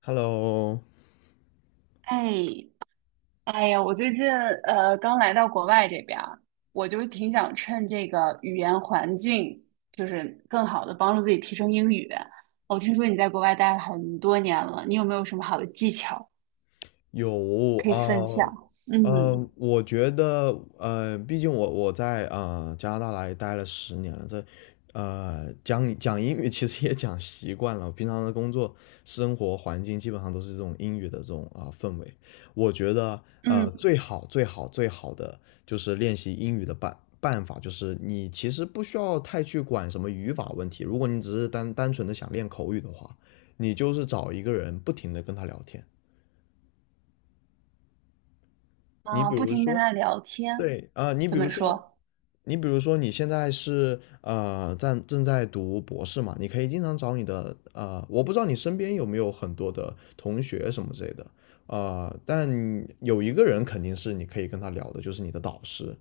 Hello。哎，哎呀，我最近刚来到国外这边儿，我就挺想趁这个语言环境，就是更好的帮助自己提升英语。我听说你在国外待了很多年了，你有没有什么好的技巧有可以啊，分享？嗯我觉得，毕竟我在加拿大来待了10年了。这讲讲英语其实也讲习惯了，平常的工作生活环境基本上都是这种英语的这种氛围。我觉得，嗯。最好的就是练习英语的办法，就是你其实不需要太去管什么语法问题。如果你只是单纯的想练口语的话，你就是找一个人不停的跟他聊天。你啊，比不如停跟说，他聊天，对啊，你比怎如么说，说？你比如说你现在是正在读博士嘛。你可以经常找你的我不知道你身边有没有很多的同学什么之类的，但有一个人肯定是你可以跟他聊的，就是你的导师，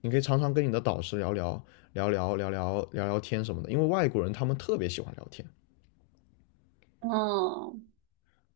你可以常常跟你的导师聊聊天什么的，因为外国人他们特别喜欢聊天。嗯。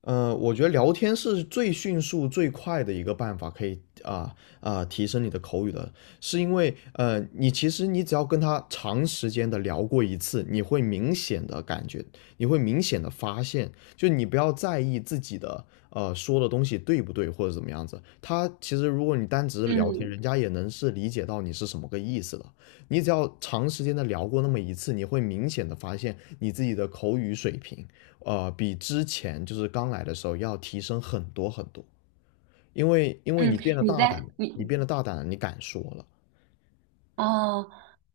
我觉得聊天是最迅速、最快的一个办法，可以啊提升你的口语的。是因为你其实你只要跟他长时间的聊过一次，你会明显的感觉，你会明显的发现，就你不要在意自己的说的东西对不对或者怎么样子，他其实如果你单只是聊天，嗯人家也能是理解到你是什么个意思的。你只要长时间的聊过那么一次，你会明显的发现你自己的口语水平比之前就是刚来的时候要提升很多很多。因为嗯，你变得你大胆在了，你你变得大胆了，你敢说了。哦，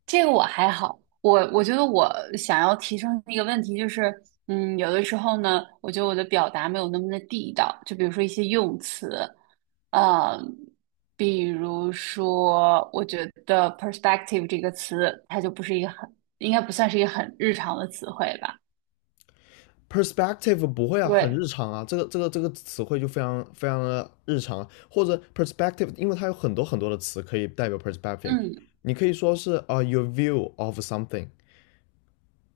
这个我还好，我觉得我想要提升的一个问题就是，嗯，有的时候呢，我觉得我的表达没有那么的地道，就比如说一些用词，呃，比如说我觉得 perspective 这个词，它就不是一个很，应该不算是一个很日常的词汇吧？perspective 不会啊，很对，日常啊，这个词汇就非常非常的日常啊。或者 perspective，因为它有很多很多的词可以代表 perspective。嗯，你可以说是your view of something。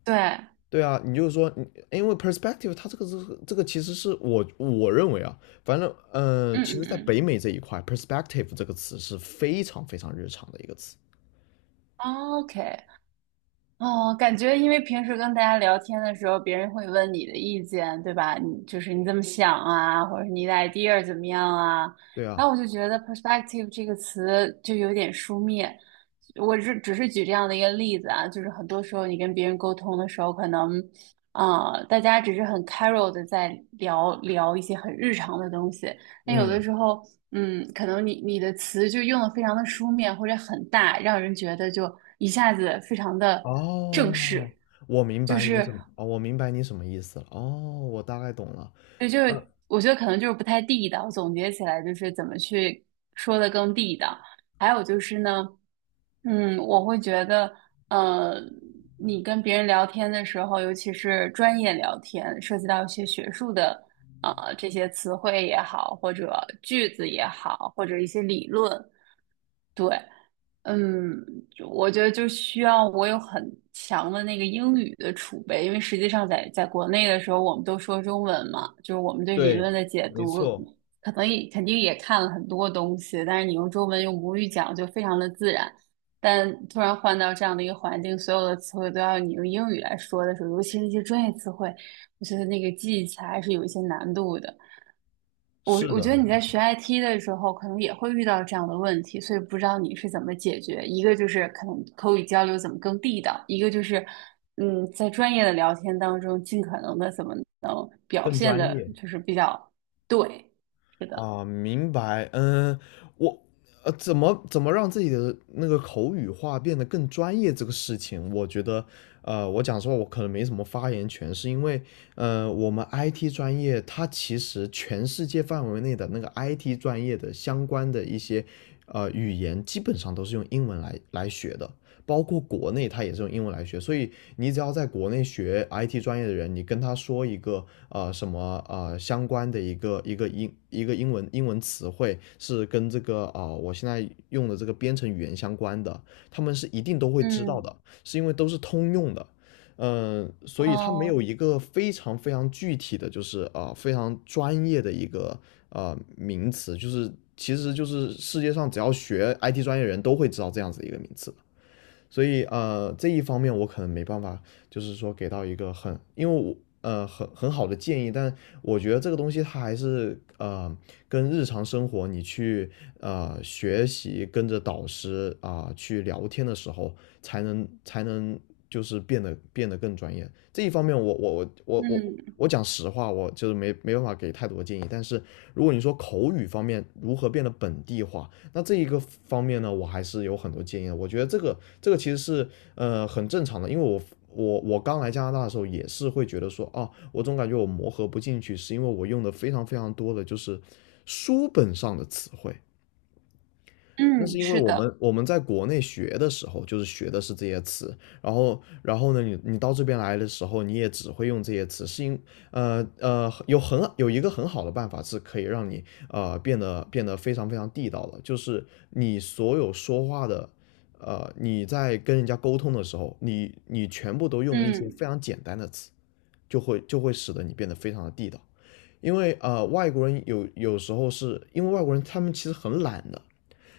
对，嗯。对啊，你就是说，你因为 perspective 它这个其实是我认为啊。反正其实在嗯。北美这一块，perspective 这个词是非常非常日常的一个词。嗯，OK。哦，感觉因为平时跟大家聊天的时候，别人会问你的意见，对吧？你就是你怎么想啊，或者是你的 idea 怎么样啊？对然啊。后我就觉得 perspective 这个词就有点书面。我是只是举这样的一个例子啊，就是很多时候你跟别人沟通的时候，可能，啊，大家只是很 c a r u a l 的在聊聊一些很日常的东西，那有的嗯。时候，嗯，可能你的词就用的非常的书面或者很大，让人觉得就一下子非常的正哦，式，我明就白你是什么，哦，我明白你什么意思了。哦，我大概懂了。对，就嗯，是我觉得可能就是不太地道。总结起来就是怎么去说的更地道。还有就是呢，嗯，我会觉得，呃，你跟别人聊天的时候，尤其是专业聊天，涉及到一些学术的。呃，这些词汇也好，或者句子也好，或者一些理论，对，嗯，我觉得就需要我有很强的那个英语的储备，因为实际上在国内的时候，我们都说中文嘛，就是我们对理对，论的解没读，错，可能也肯定也看了很多东西，但是你用中文用母语讲就非常的自然。但突然换到这样的一个环境，所有的词汇都要你用英语来说的时候，尤其是一些专业词汇，我觉得那个记忆起来还是有一些难度的。我是我觉的。得你在学 IT 的时候，可能也会遇到这样的问题，所以不知道你是怎么解决。一个就是可能口语交流怎么更地道，一个就是嗯，在专业的聊天当中，尽可能的怎么能表更现专的，业。就是比较对，是的，啊，明白。嗯，我怎么让自己的那个口语化变得更专业这个事情，我觉得，我讲实话，我可能没什么发言权。是因为，我们 IT 专业，它其实全世界范围内的那个 IT 专业的相关的一些，语言基本上都是用英文来学的。包括国内他也是用英文来学，所以你只要在国内学 IT 专业的人，你跟他说一个什么相关的一个英文词汇是跟这个我现在用的这个编程语言相关的，他们是一定都会知道嗯，的，是因为都是通用的。嗯，所以它没有哦，一个非常非常具体的，就是非常专业的一个名词，就是其实就是世界上只要学 IT 专业的人都会知道这样子一个名词。所以这一方面我可能没办法，就是说给到一个很，因为我很好的建议。但我觉得这个东西它还是跟日常生活你去学习，跟着导师去聊天的时候，才能就是变得更专业。这一方面我我我我我嗯。我讲实话，我就是没办法给太多建议。但是如果你说口语方面如何变得本地化，那这一个方面呢，我还是有很多建议的。我觉得这个其实是很正常的。因为我刚来加拿大的时候也是会觉得说，啊，我总感觉我磨合不进去，是因为我用的非常非常多的就是书本上的词汇。那是嗯，因为是我们的，我们在国内学的时候，就是学的是这些词。然后呢，你到这边来的时候，你也只会用这些词。是因呃呃有一个很好的办法是可以让你变得非常非常地道的，就是你所有说话的，你在跟人家沟通的时候，你全部都用一些非嗯常简单的词，就会使得你变得非常的地道。因为外国人有时候是因为外国人他们其实很懒的。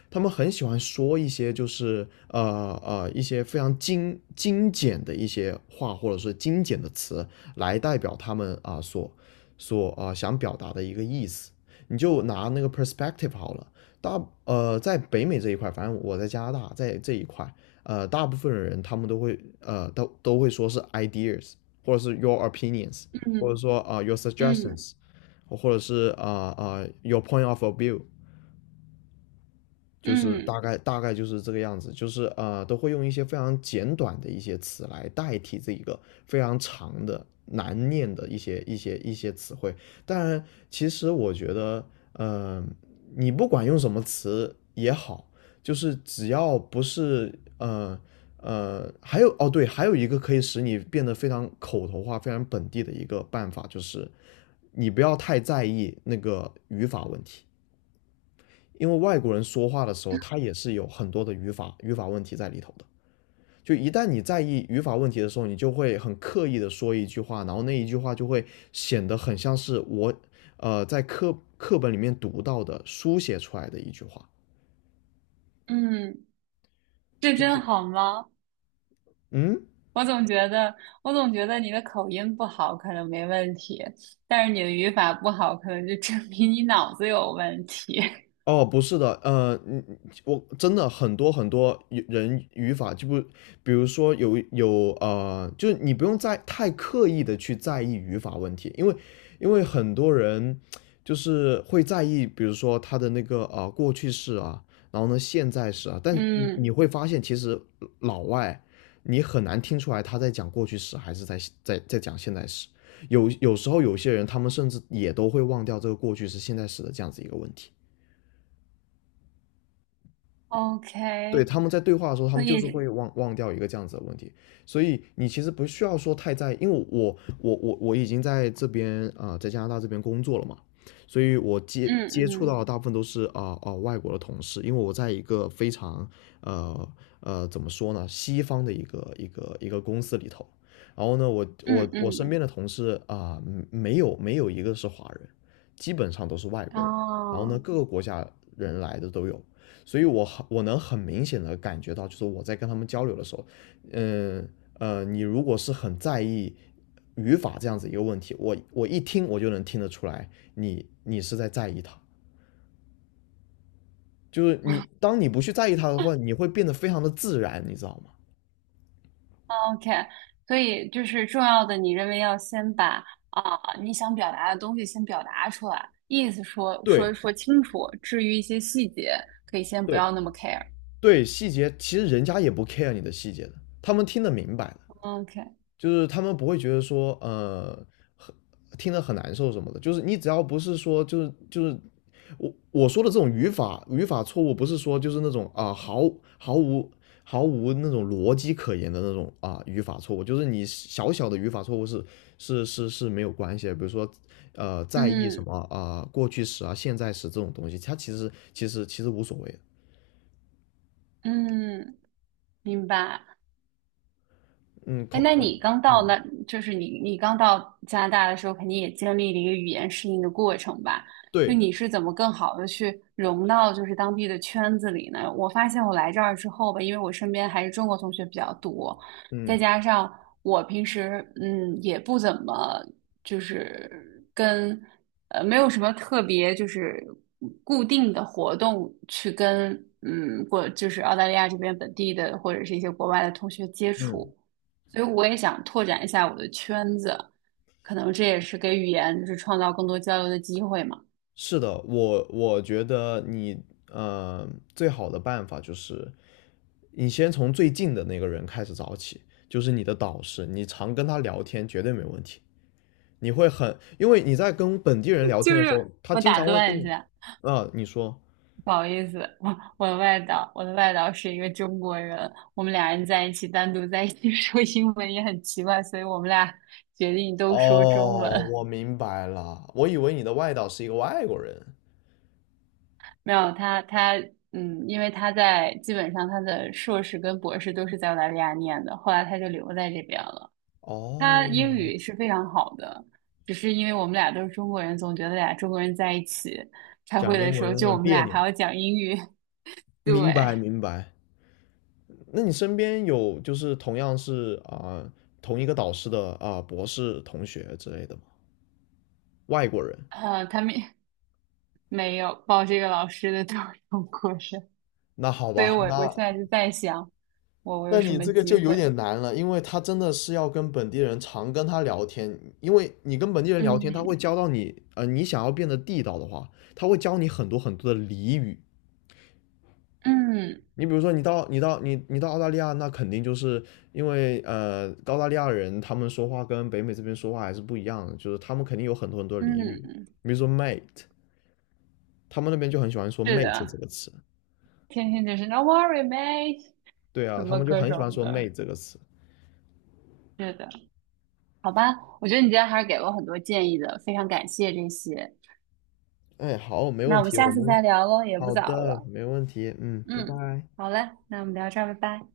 他们很喜欢说一些就是一些非常精简的一些话，或者是精简的词来代表他们所想表达的一个意思。你就拿那个 perspective 好了。在北美这一块，反正我在加拿大在这一块，大部分人他们都会说是 ideas，或者是 your opinions，或者嗯说your 嗯。 suggestions，或者是your point of view。就是大嗯。概大概就是这个样子，就是都会用一些非常简短的一些词来代替这一个非常长的难念的一些词汇。当然，其实我觉得，呃，你不管用什么词也好，就是只要不是，还有哦对，还有一个可以使你变得非常口头化、非常本地的一个办法，就是你不要太在意那个语法问题。因为外国人说话的时候，他也是有很多的语法问题在里头的。就一旦你在意语法问题的时候，你就会很刻意的说一句话，然后那一句话就会显得很像是我在课本里面读到的书写出来的一句话。嗯。嗯这就真是好吗？嗯。我总觉得，我总觉得你的口音不好可能没问题，但是你的语法不好，可能就证明你脑子有问题。哦，不是的，我真的很多很多语法就不，比如说有有呃，就是你不用在太刻意的去在意语法问题。因为很多人就是会在意，比如说他的那个过去式啊，然后呢现在式啊。但你嗯会发现其实老外你很难听出来他在讲过去式还是在讲现在时。有时候有些人他们甚至也都会忘掉这个过去式现在时的这样子一个问题。对，，OK,他们在对话的时候，他所们就是会以，忘掉一个这样子的问题。所以你其实不需要说太在意，因为我已经在这边在加拿大这边工作了嘛。所以我接嗯。接触到嗯。的大部分都是外国的同事，因为我在一个非常呃怎么说呢，西方的一个公司里头。然后呢，我我嗯我身嗯，边的同事没有一个是华人，基本上都是外国人。然后呢，哦各个国家人来的都有。所以我能很明显的感觉到，就是我在跟他们交流的时候，嗯你如果是很在意语法这样子一个问题，我一听我就能听得出来你，你是在在意它。就是你当你不去在意它的话，你会变得非常的自然，你知道吗？，OK,所以就是重要的，你认为要先把你想表达的东西先表达出来，意思说说对说清楚，至于一些细节，可以先不对要那么 care。对，细节其实人家也不 care 你的细节的，他们听得明白的。OK,就是他们不会觉得说，很听得很难受什么的。就是你只要不是说，就是我说的这种语法错误。不是说就是那种毫无毫无那种逻辑可言的那种语法错误。就是你小小的语法错误是没有关系的。比如说，在意什嗯么过去时啊现在时这种东西，它其实无所谓的。嗯。明白。嗯，哎，口那嗯你刚到嗯那，就是你刚到加拿大的时候，肯定也经历了一个语言适应的过程吧？就对你是怎么更好的去融到就是当地的圈子里呢？我发现我来这儿之后吧，因为我身边还是中国同学比较多，再嗯加上我平时嗯也不怎么就是跟没有什么特别就是固定的活动去跟嗯过就是澳大利亚这边本地的或者是一些国外的同学接嗯。触。所以我也想拓展一下我的圈子，可能这也是给语言就是创造更多交流的机会嘛。是的，我觉得你呃最好的办法就是你先从最近的那个人开始找起，就是你的导师，你常跟他聊天绝对没问题。你会很，因为你在跟本地人 聊就天的时是候，他我经打常会跟断一你。下，啊，你说。不好意思，我的外导，我的外导是一个中国人，我们俩人在一起单独在一起 说英文也很奇怪，所以我们俩决定都说中哦，文。我明白了，我以为你的外导是一个外国人。没有他，他嗯，因为他在基本上他的硕士跟博士都是在澳大利亚念的，后来他就留在这边了。他英哦，语是非常好的，只是因为我们俩都是中国人，总觉得俩中国人在一起开讲会的英时文候，有就点我们别俩扭。还要讲英语。对，明白明白。那你身边有就是同样是同一个导师的博士同学之类的吗？外国人？他们没有报这个老师的都是中国人。那好所以吧。我现那在就在想，我有那什你么这个机就有会？点难了，因为他真的是要跟本地人常跟他聊天，因为你跟本地人聊天，他会嗯。教到你。你想要变得地道的话，他会教你很多很多的俚语。嗯。你比如说你，到你到你你到澳大利亚，那肯定就是因为澳大利亚人他们说话跟北美这边说话还是不一样的，就是他们肯定有很多很多俚语，嗯，比如说 mate，他们那边就很喜欢说是“妹子"这的，个词。天天就是 No worry, mate,对什啊，他么们就各很喜欢种说"妹"的，这个词。是的，好吧，我觉得你今天还是给了我很多建议的，非常感谢这些。哎，好，没那问我们题，下我次们再聊喽，也不好早的，了。没问题。嗯，拜嗯，拜。好嘞，那我们聊这儿，拜拜。